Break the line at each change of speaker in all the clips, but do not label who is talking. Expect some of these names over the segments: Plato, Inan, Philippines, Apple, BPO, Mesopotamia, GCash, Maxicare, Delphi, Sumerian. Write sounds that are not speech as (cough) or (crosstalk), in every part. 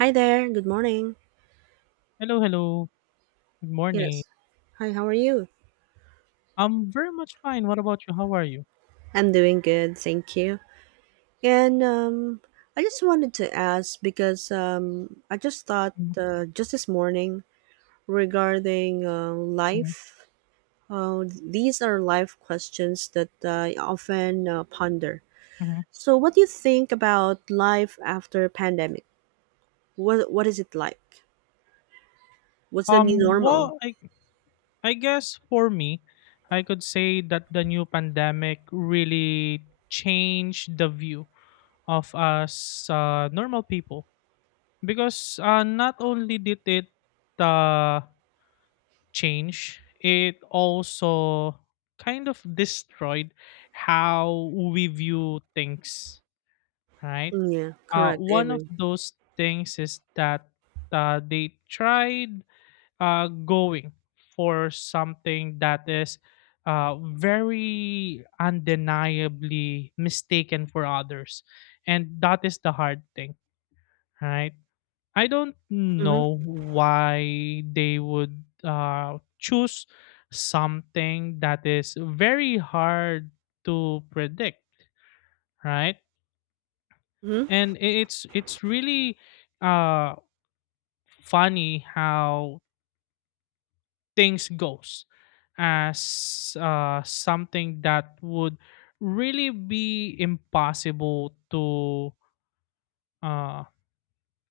Hi there, good morning.
Hello, hello. Good morning.
Yes. Hi, how are you?
I'm very much fine. What about you? How are you?
I'm doing good, thank you. And I just wanted to ask because I just thought
Mhm,
just this morning regarding
mhm,
life. These are life questions that I often ponder.
mhm.
So, what do you think about life after pandemic? What is it like? What's the new
Um,
normal?
well, I I guess for me, I could say that the new pandemic really changed the view of us normal people because not only did it uh, change, it also kind of destroyed how we view things, right?
Yeah, correct. I
One of
agree.
those things is that they tried going for something that is very undeniably mistaken for others. And that is the hard thing, right? I don't know
Mm-hmm.
why they would choose something that is very hard to predict, right?
Mm-hmm.
It's really uh funny how things goes as something that would really be impossible to uh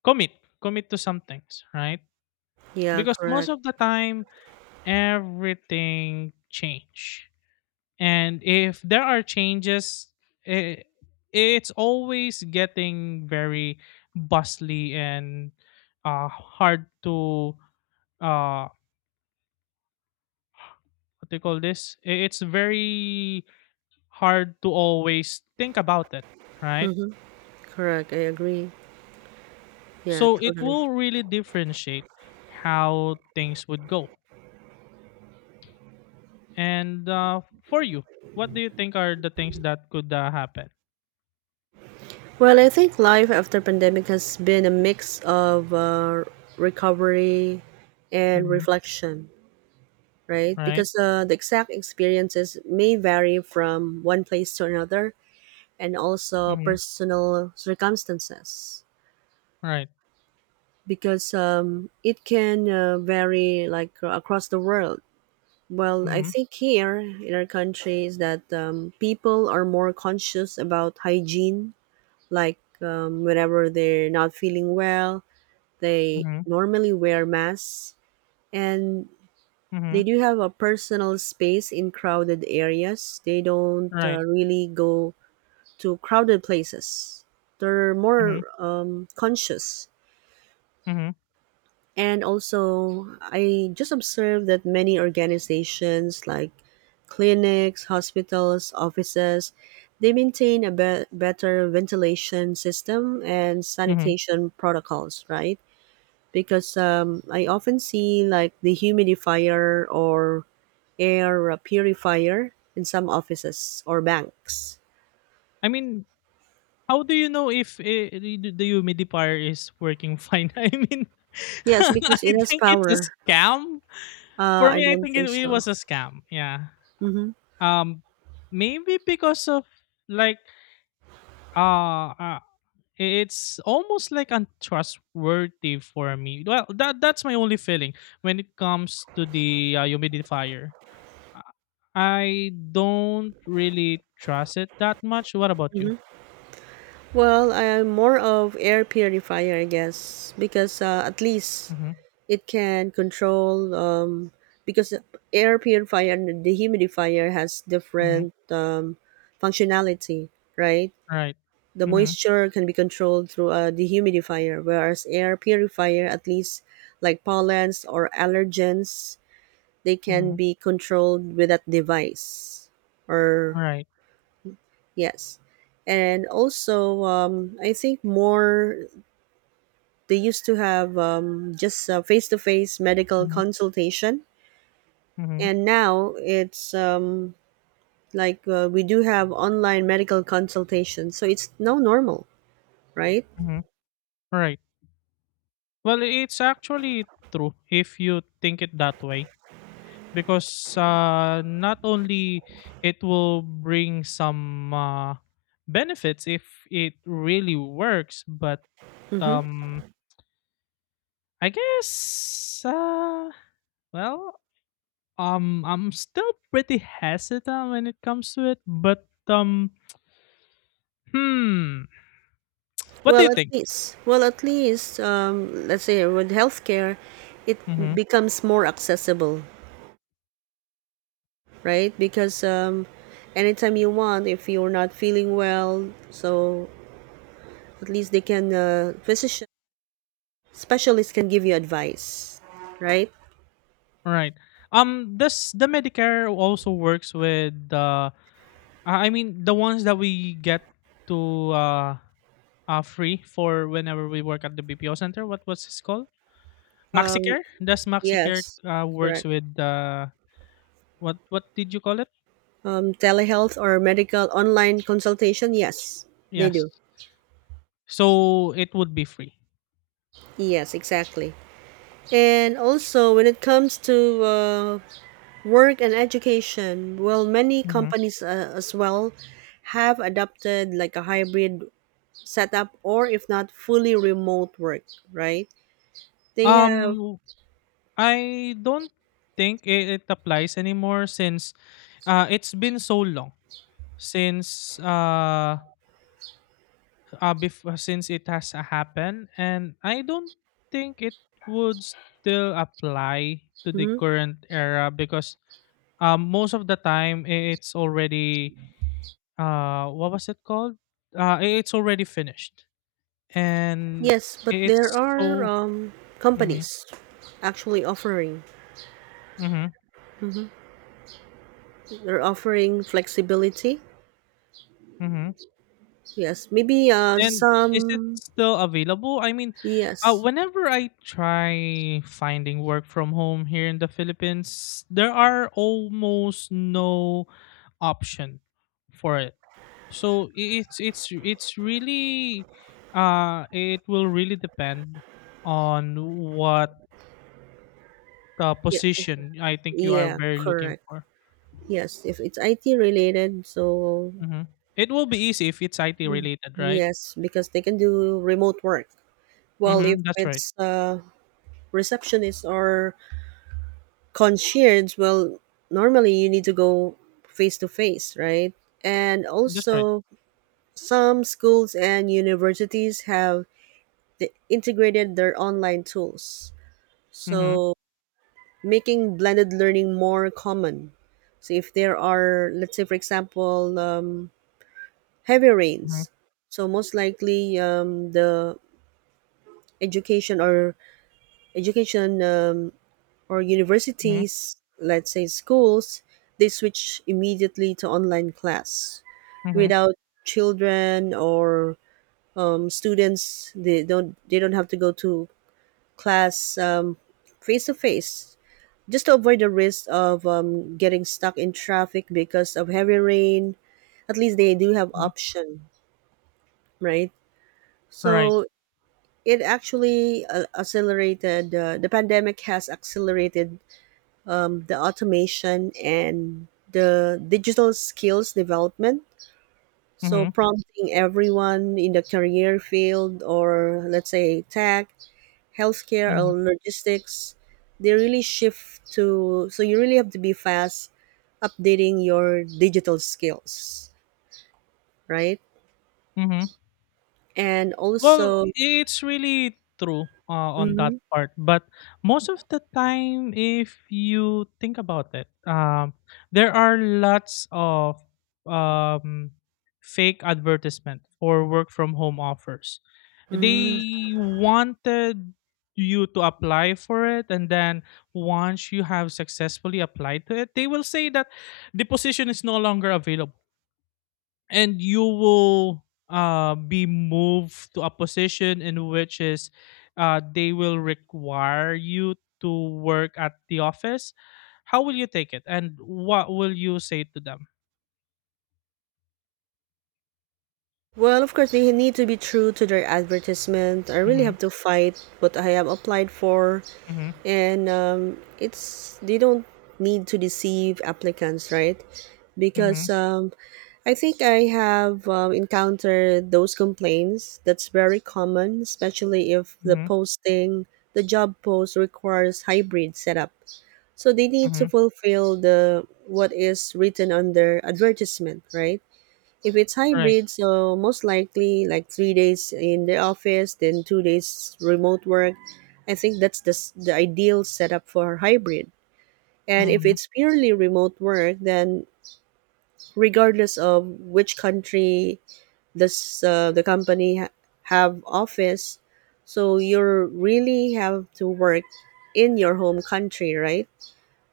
commit commit to some things, right?
Yeah,
Because most
correct.
of the time everything change, and if there are changes, it, it's always getting very bustly and hard to uh what do you call this, it's very hard to always think about it, right?
Mm-hmm. Correct. I agree. Yeah,
So it
totally.
will really differentiate how things would go. And for you, what do you think are the things that could happen?
Well, I think life after pandemic has been a mix of recovery and
Mm-hmm,
reflection, right?
right.
Because the exact experiences may vary from one place to another, and also
Mm-hmm,
personal circumstances.
right.
Because it can vary like across the world. Well, I
Mm-hmm.
think here in our country is that people are more conscious about hygiene like whenever they're not feeling well, they
Mm-hmm.
normally wear masks, and
Mm-hmm.
they do have a personal space in crowded areas. They don't
Right.
really go to crowded places. They're
Mm-hmm.
more conscious.
Mm-hmm.
And also, I just observed that many organizations like clinics, hospitals, offices, they maintain a better ventilation system and
Mm-hmm.
sanitation protocols, right? Because I often see like the humidifier or air purifier in some offices or banks.
I mean, how do you know if the humidifier is working fine? (laughs) I mean (laughs)
Yes, because
I
it has
think it's a
power.
scam. For
I
me, I
don't
think
think
it
so.
was a scam. Yeah.
Hmm.
Um, Maybe because of like uh, uh it's almost like untrustworthy for me. Well, that's my only feeling when it comes to the humidifier. I don't really trust it that much. What about you?
Well, I am more of air purifier, I guess, because at least
Mm-hmm.
it can control. Because air purifier and dehumidifier has
Mm-hmm.
different functionality, right?
Right.
The
Mm-hmm.
moisture can be controlled through a dehumidifier, whereas air purifier, at least like pollens or allergens, they can
Mm-hmm.
be controlled with that device. Or
All right.
yes, and also I think more. They used to have just a face to face medical
Mm-hmm.
consultation,
Mm-hmm.
and now it's like we do have online medical consultation. So it's now normal, right?
Mm-hmm. All right. Well, it's actually true if you think it that way, because not only it will bring some benefits if it really works, but
Hmm.
um, I guess, well, I'm still pretty hesitant when it comes to it. But hmm, what do you think?
Well, at least, let's say with healthcare, it
Mm-hmm.
becomes more accessible, right? Because anytime you want, if you're not feeling well, so at least they can, physician specialists can give you advice, right?
Right. Does the Medicare also works with I mean the ones that we get to free for whenever we work at the BPO center. What was this called?
Um,
Maxicare? Does Maxicare
yes,
works
correct.
with what did you call it?
Telehealth or medical online consultation, yes, they do.
Yes. So it would be free.
Yes, exactly. And also, when it comes to work and education, well, many
Mhm.
companies as well have adopted like a hybrid setup or if not fully remote work, right? They have,
Um, I don't think it applies anymore since it's been so long since before, since it has happened, and I don't think it would still apply to the
mhm,
current era because most of the time, it's already what was it called? It's already finished, and
yes, but there
it's
are
so. Hmm.
companies actually offering,
Hmm.
mhm, they're offering flexibility.
Hmm.
Yes, maybe
And is it
some
still available? I mean,
yes.
whenever I try finding work from home here in the Philippines, there are almost no option for it. So it's really it will really depend on what. The
Yeah, exactly.
position I think you are
Yeah,
very looking
correct.
for.
Yes, if it's IT related, so
Mhm. It will be easy if it's IT related, right?
yes, because they can do remote work. Well, if
Mhm, that's right.
it's receptionist or concierge, well, normally you need to go face to face, right? And
That's right.
also some schools and universities have integrated their online tools.
Mhm,
So making blended learning more common. So if there are, let's say, for example, heavy
mhm,
rains, so most likely the education or education or
mhm,
universities, let's say schools, they switch immediately to online class
mhm,
without children or students. They don't have to go to class face to face just to avoid the risk of getting stuck in traffic because of heavy rain. At least they do have
mhm.
option, right.
Right.
So it actually accelerated the pandemic has accelerated the automation and the digital skills development, so
Mhm,
prompting everyone in the career field or let's say tech, healthcare
mhm,
or logistics, they really shift to. So you really have to be fast updating your digital skills, right.
mhm.
And
Well,
also
it's really true, on that
mhm,
part, but most of the time, if you think about it, there are lots of um, fake advertisement for work from home offers.
mm.
They wanted you to apply for it, and then once you have successfully applied to it, they will say that the position is no longer available, and you will be moved to a position in which is they will require you to work at the office. How will you take it and what will you say to them?
Well, of course, they need to be true to their advertisement. I really
Mm-hmm,
have to fight what I have applied for,
mm-hmm,
and it's they don't need to deceive applicants, right?
mm-hmm,
Because I think I have encountered those complaints. That's very common, especially if the
mm-hmm,
posting, the job post requires hybrid setup. So they need to
mm-hmm,
fulfill the what is written on their advertisement, right? If it's
right.
hybrid, so most likely like 3 days in the office, then 2 days remote work. I think that's the, the ideal setup for hybrid. And if
Mm-hmm,
it's purely remote work, then regardless of which country this the company have office, so you really have to work in your home country, right?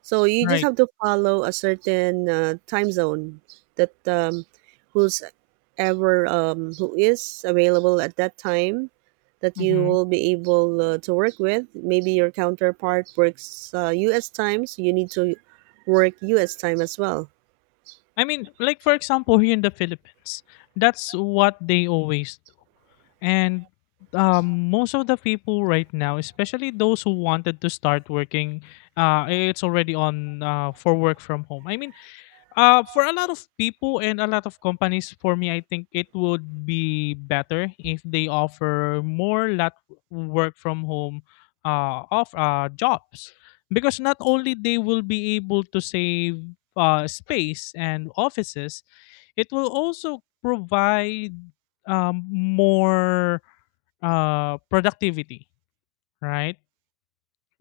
So you just
right.
have to follow a certain time zone that who's ever who is available at that time that you
Mm-hmm.
will be able to work with. Maybe your counterpart works U.S. time, so you need to work U.S. time as well.
I mean, like for example, here in the Philippines, that's what they always do. And most of the people right now, especially those who wanted to start working, it's already on for work from home. I mean, for a lot of people and a lot of companies, for me, I think it would be better if they offer more work from home of jobs, because not only they will be able to save space and offices, it will also provide more productivity, right?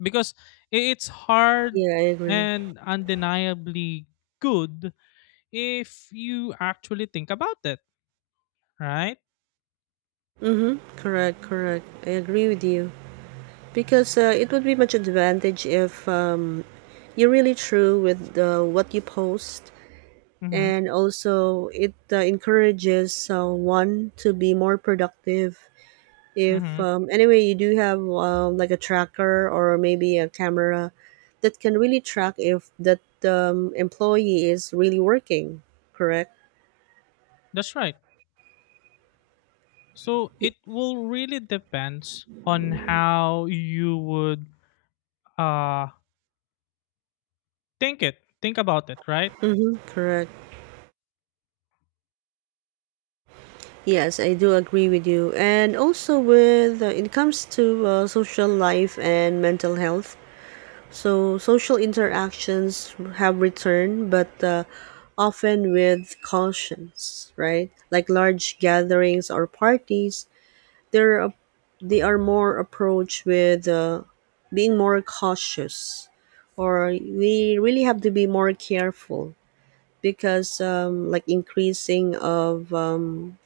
Because it's hard
Yeah, I agree.
and undeniably good if you actually think about it, right?
Mm-hmm. Correct, correct. I agree with you because it would be much advantage if you're really true with what you post,
Mm-hmm,
and also it encourages one to be more productive if
mm-hmm.
anyway you do have like a tracker or maybe a camera that can really track if that employee is really working, correct.
That's right. So it will really depends on how you would uh think about it, right?
Mm-hmm, correct. Yes, I do agree with you. And also with it comes to social life and mental health, so social interactions have returned, but often with cautions, right? Like large gatherings or parties, they're a- they are more approached with being more cautious, or we really have to be more careful because, like, increasing of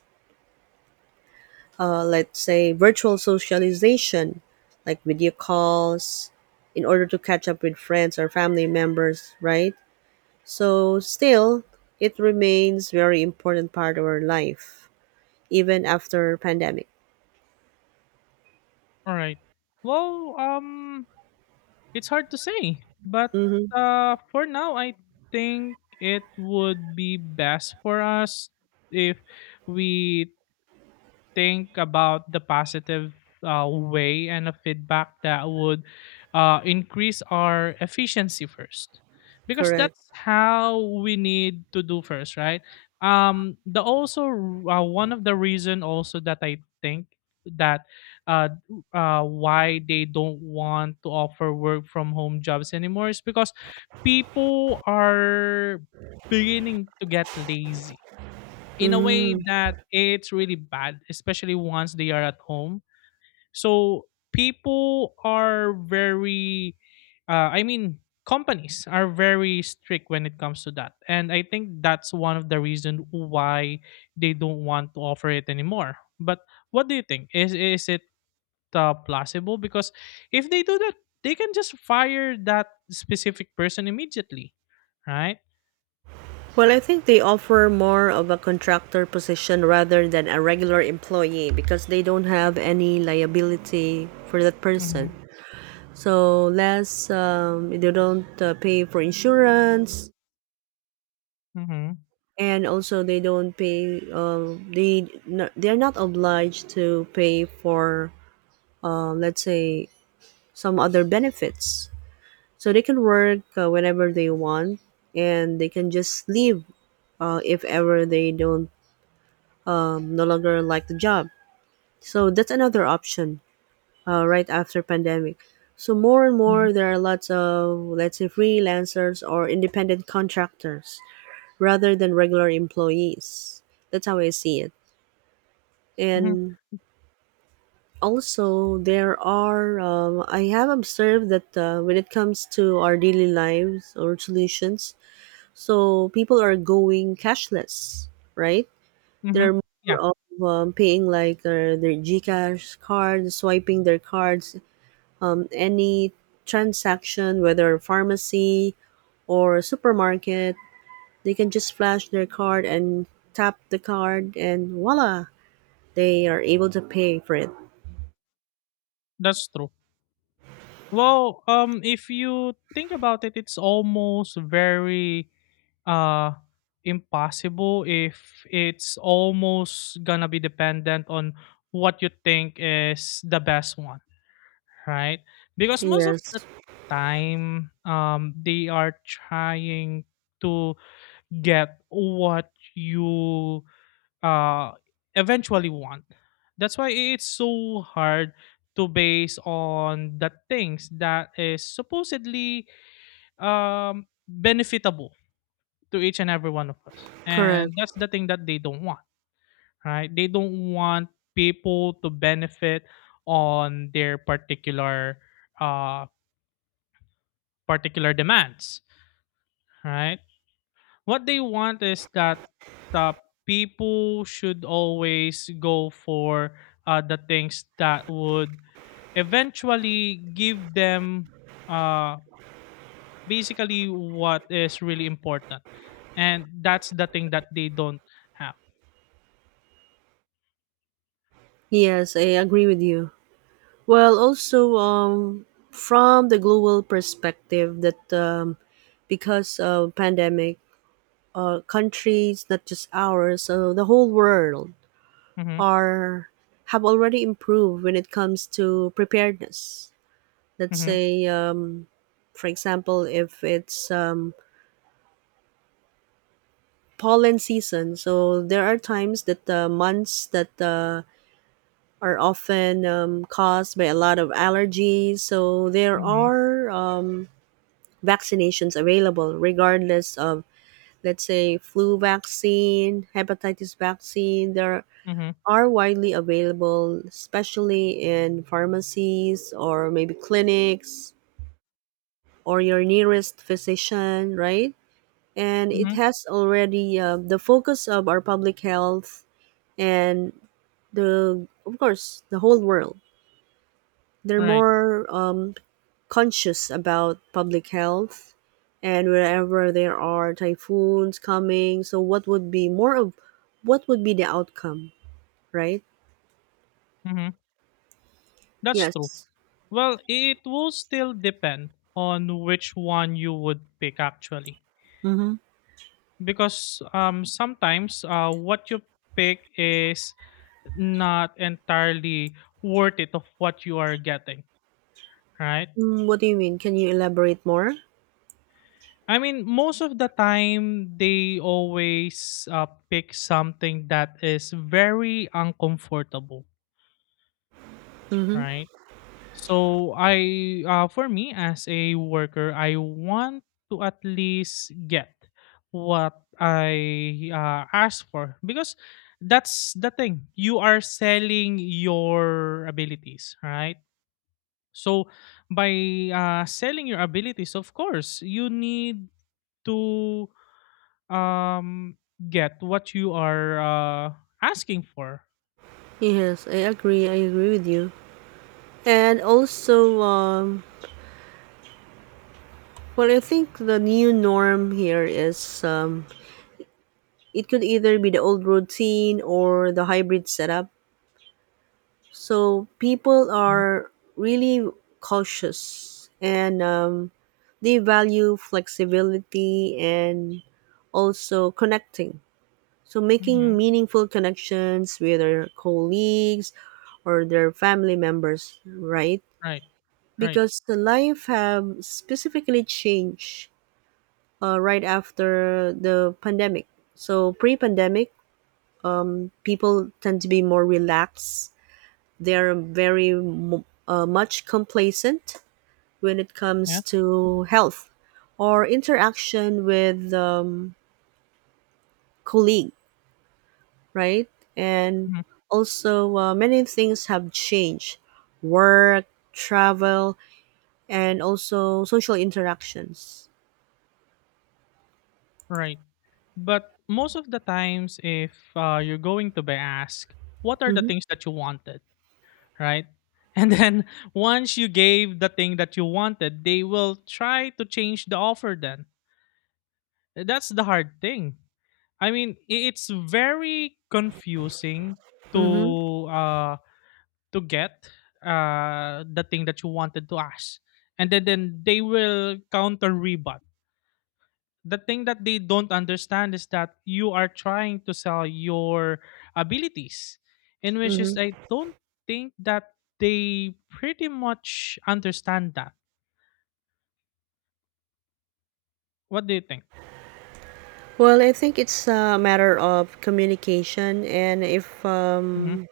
let's say virtual socialization, like video calls, in order to catch up with friends or family members, right? So still, it remains very important part of our life, even after pandemic.
All right. Well, it's hard to say, but
Mm-hmm,
for now, I think it would be best for us if we think about the positive way and a feedback that would increase our efficiency first, because
correct.
that's how we need to do first, right? The also, one of the reason also that I think that uh, why they don't want to offer work from home jobs anymore is because people are beginning to get lazy in a way
Mm.
that it's really bad, especially once they are at home. So people are very, I mean, companies are very strict when it comes to that, and I think that's one of the reasons why they don't want to offer it anymore. But what do you think? Is it plausible? Because if they do that, they can just fire that specific person immediately, right?
Well, I think they offer more of a contractor position rather than a regular employee because they don't have any liability for that person.
Mm-hmm.
So less, they don't pay for insurance,
Mm-hmm.
and also they don't pay. They are not obliged to pay for, let's say, some other benefits. So they can work whenever they want, and they can just leave if ever they don't no longer like the job. So that's another option right after pandemic. So more and
Mm-hmm.
more there are lots of let's say freelancers or independent contractors rather than regular employees. That's how I see it.
Mm-hmm.
And also there are I have observed that when it comes to our daily lives or solutions, so people are going cashless, right?
Mm-hmm.
They're more
Yeah,
of paying like their GCash card, swiping their cards. Any transaction, whether pharmacy or supermarket, they can just flash their card and tap the card, and voila, they are able to pay for it.
that's true. Well, if you think about it, it's almost very uh impossible if it's almost gonna be dependent on what you think is the best one, right? Because most of the
Yes,
time, they are trying to get what you uh eventually want. That's why it's so hard to base on the things that is supposedly benefitable to each and every one of us,
correct.
and that's the thing that they don't want. Right, they don't want people to benefit on their particular uh demands, right? What they want is that uh, people should always go for the things that would eventually give them uh, basically what is really important, and that's the thing that they don't have.
Yes, I agree with you. Well, also from the global perspective, that because of pandemic, countries not just ours, so the whole world
Mm-hmm,
are have already improved when it comes to preparedness. Let's
mm-hmm,
say, for example, if it's pollen season, so there are times that the months that are often caused by a lot of allergies. So there
mm-hmm,
are. Vaccinations available, regardless of, let's say, flu vaccine, hepatitis vaccine. There
mm-hmm,
are widely available, especially in pharmacies or maybe clinics or your nearest physician, right? And it
mm-hmm,
has already the focus of our public health and the, of course, the whole world. They're
right.
more conscious about public health. And wherever there are typhoons coming, so what would be more of, what would be the outcome, right?
Mm-hmm. That's true.
Yes.
Well, it will still depend on which one you would pick actually,
Mm-hmm.
because sometimes what you pick is not entirely worth it of what you are getting, right?
Mm, what do you mean, can you elaborate more?
I mean, most of the time they always pick something that is very uncomfortable,
Mm-hmm.
right? So I for me as a worker, I want to at least get what I asked for, because that's the thing. You are selling your abilities, right? So by selling your abilities, of course, you need to um, get what you are uh, asking for.
Yes, I agree, I agree with you. And also well, I think the new norm here is it could either be the old routine or the hybrid setup. So people
Mhm.
are really cautious and they value flexibility and also connecting. So making
Mhm.
meaningful connections with their colleagues or their family members, right?
Right. Right.
Because the life have specifically changed right after the pandemic. So pre-pandemic, people tend to be more relaxed. They're very much complacent when it comes
Yeah.
to health or interaction with colleague, right? And
Mhm.
also many things have changed, work, travel, and also social interactions.
Right. But most of the times, if you're going to be asked, what are the
Mm-hmm.
things that you wanted, right? And then (laughs) once you gave the thing that you wanted, they will try to change the offer then. That's the hard thing. I mean, it's very confusing
Mm-hmm.
to uh to get the thing that you wanted to ask. And then they will counter rebut the thing that they don't understand is that you are trying to sell your abilities, in which is
Mm-hmm.
I don't think that they pretty much understand that. What do you think?
Well, I think it's a matter of communication, and if
Hmm.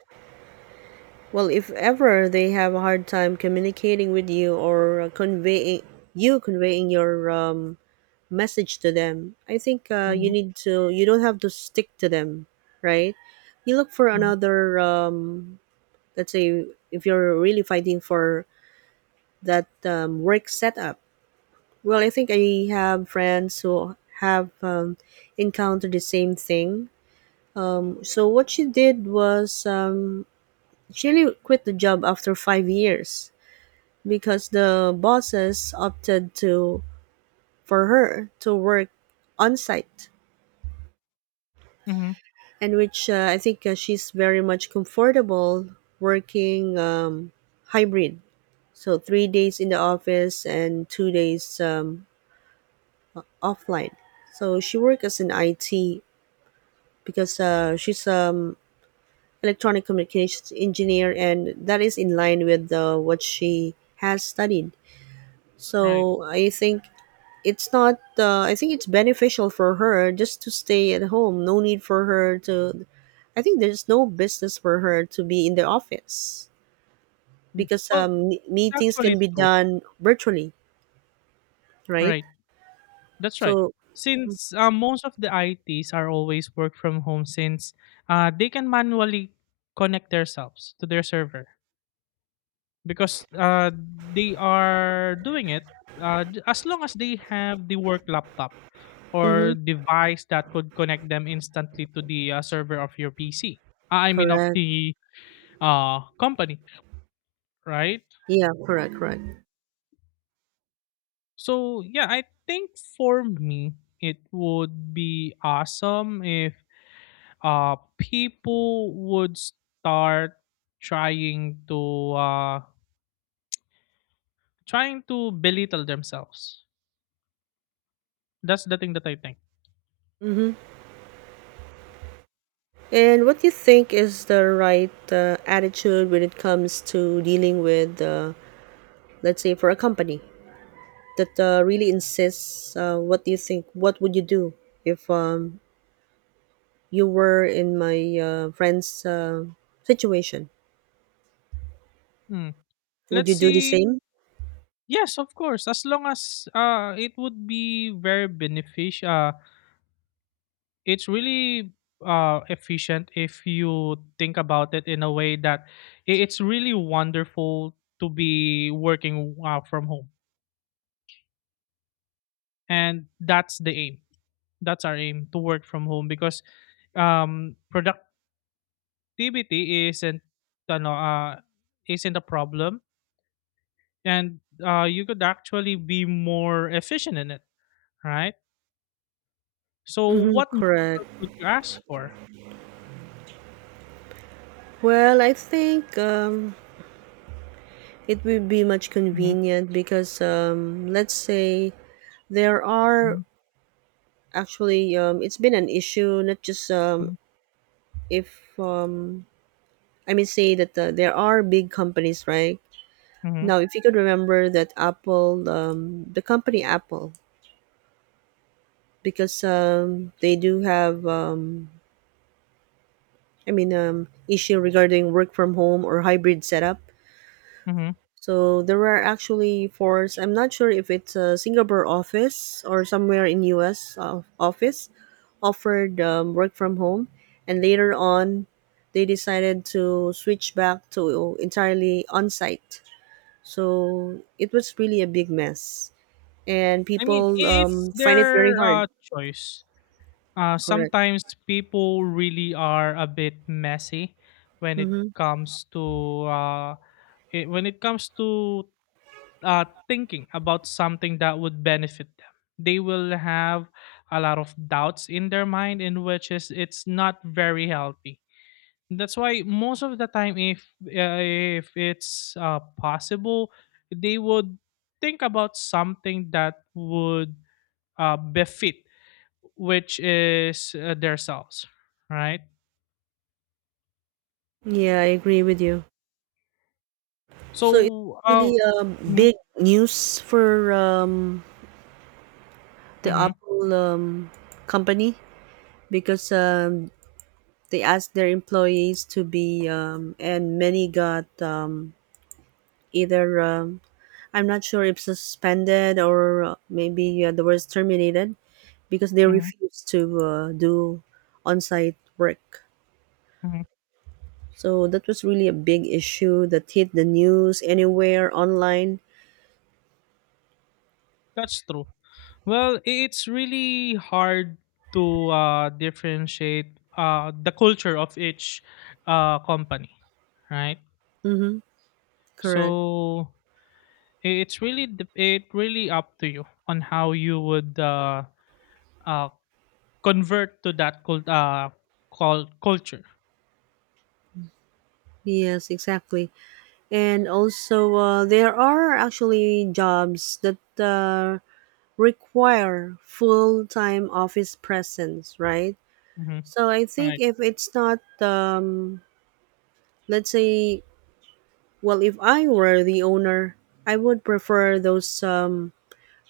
well, if ever they have a hard time communicating with you or conveying you conveying your message to them. I think you
Hmm.
need to. You don't have to stick to them, right? You look for
Hmm.
another. Let's say if you're really fighting for that work setup. Well, I think I have friends who have encountered the same thing. So what she did was she really quit the job after 5 years because the bosses opted to for her to work on site,
Hmm.
and which I think she's very much comfortable working hybrid. So 3 days in the office and 2 days offline. So she works as an IT because she's electronic communications engineer, and that is in line with what she has studied.
Right.
So I think it's beneficial for her just to stay at home no need for her to I think There's no business for her to be in the office
Mm.
because
Well, it's
meetings
actually
can be
true,
done virtually, right?
right? That's right.
so
Since most of the its are always work from home since they can manually connect themselves to their server, because they are doing it as long as they have the work laptop
hmm
or device that could connect them instantly to the server of your PC. I mean, of
Correct.
the company, right?
Yeah, correct.
So, yeah, I think for me, it would be awesome if people would start trying to trying to belittle themselves. That's the thing that I think.
hmm and what do you think is the right attitude when it comes to dealing with, let's say, for a company that really insists? What do you think, what would you do if you were in my friend's situation?
Hmm.
Would
Let's
you do the
see.
same?
Yes, of course, as long as it would be very beneficial. It's really efficient if you think about it in a way that it's really wonderful to be working from home, and that's the aim. That's our aim to work from home, because um productivity isn't ano, uh isn't a problem, and you could actually be more efficient in it, right? So
Mm-hmm.
what
Correct.
could you ask for?
Well, I think it would be much
Mhm,
convenient because, let's say there are
mhm,
actually it's been an issue, not just
mhm,
if I mean, say that there are big companies right
mhm,
now. If you could remember that the company Apple, because they do have, issue regarding work from home or hybrid setup.
mhm.
So there are actually fours. I'm not sure if it's a Singapore office or somewhere in US office offered work from home, and later on, they decided to switch back to entirely on site. So it was really a big mess, and
I mean,
people
I it's
find it very
their,
hard.
choice.
Correct.
Sometimes people really are a bit messy when it
Mm-hmm.
comes to, I when it comes to, thinking about something that would benefit them. They will have a lot of doubts in their mind, in which is it's not very healthy. That's why most of the time, if it's possible, they would think about something that would befit, which is their selves, right?
Yeah, I agree with you. So it's
So,
really
mhm,
big news for the
mhm,
Apple company because they asked their employees to be, and many got, either, um, I'm not sure if suspended or maybe the words terminated, because they
mhm,
refused to do on site work.
mhm.
So that was really a big issue that hit the news anywhere online.
That's true. Well, it's really hard to differentiate the culture of each company, right?
Mm-hmm. Correct.
So it's really it really up to you on how you would uh, convert to that cult culture.
Yes, exactly. And also, there are actually jobs that require full-time office presence, right?
Hmm.
So I think
Right.
if it's not let's say, well, if I were the owner, I would prefer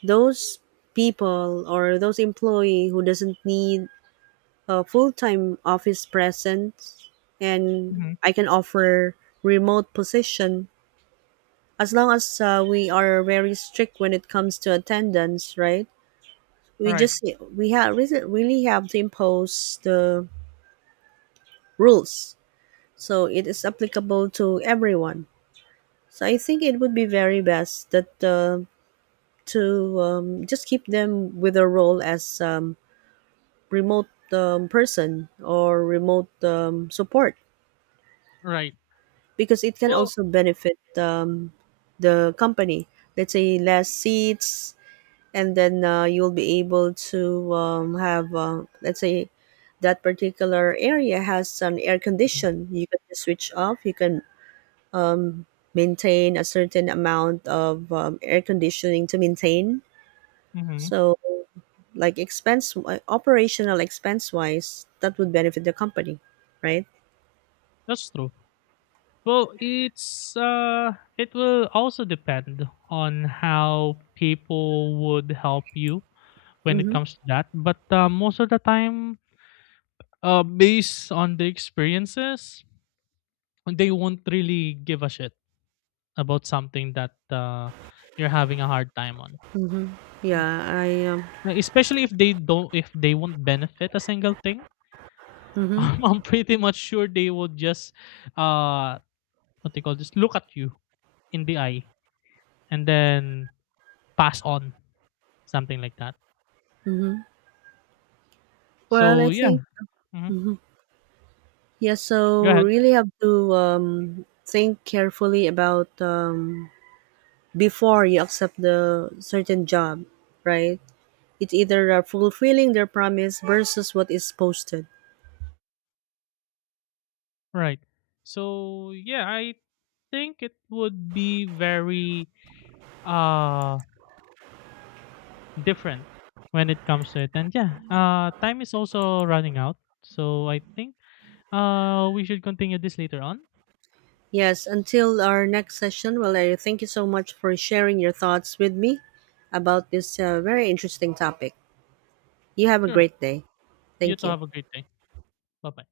those people or those employee who doesn't need a full-time office presence, and
Hmm.
I can offer remote position, as long as we are very strict when it comes to attendance, right? We
Right.
just we have really really have to impose the rules, so it is applicable to everyone. So I think it would be very best that, to just keep them with a role as remote person or remote support,
Right.
because it can
Well,
also benefit the company. Let's say less seats, and then you'll be able to have, let's say that particular area has an air condition, you can just switch off, you can um, maintain a certain amount of air conditioning to maintain,
mm-hmm.
so like expense, operational expense wise, that would benefit the company, right?
That's true. Well, it's it will also depend on how people would help you when it
Mm-hmm,
comes to that. But most of the time, based on the experiences, they won't really give a shit about something that you're having a hard time on.
mm-hmm.
M-
yeah I
Especially if they don't, if they won't benefit a single thing, (laughs)
mm-hmm,
I'm pretty much sure they would just, uh, what they call, just look at you in the eye and then pass on, something like that.
mm-hmm. well I
So yeah.
think
Mhm.
mhm. Yeah,
Go
so
ahead.
really have to think carefully about before you accept the certain job, right? It's either fulfilling their promise versus what is posted.
Right. So yeah, I think it would be very uh different when it comes to it. And yeah, time is also running out. So I think we should continue this later on.
Yes, until our next session, well, I thank you so much for sharing your thoughts with me about this very interesting topic. You have a
Sure.
great day.
You
Thank
too
you.
have a great day. Bye-bye.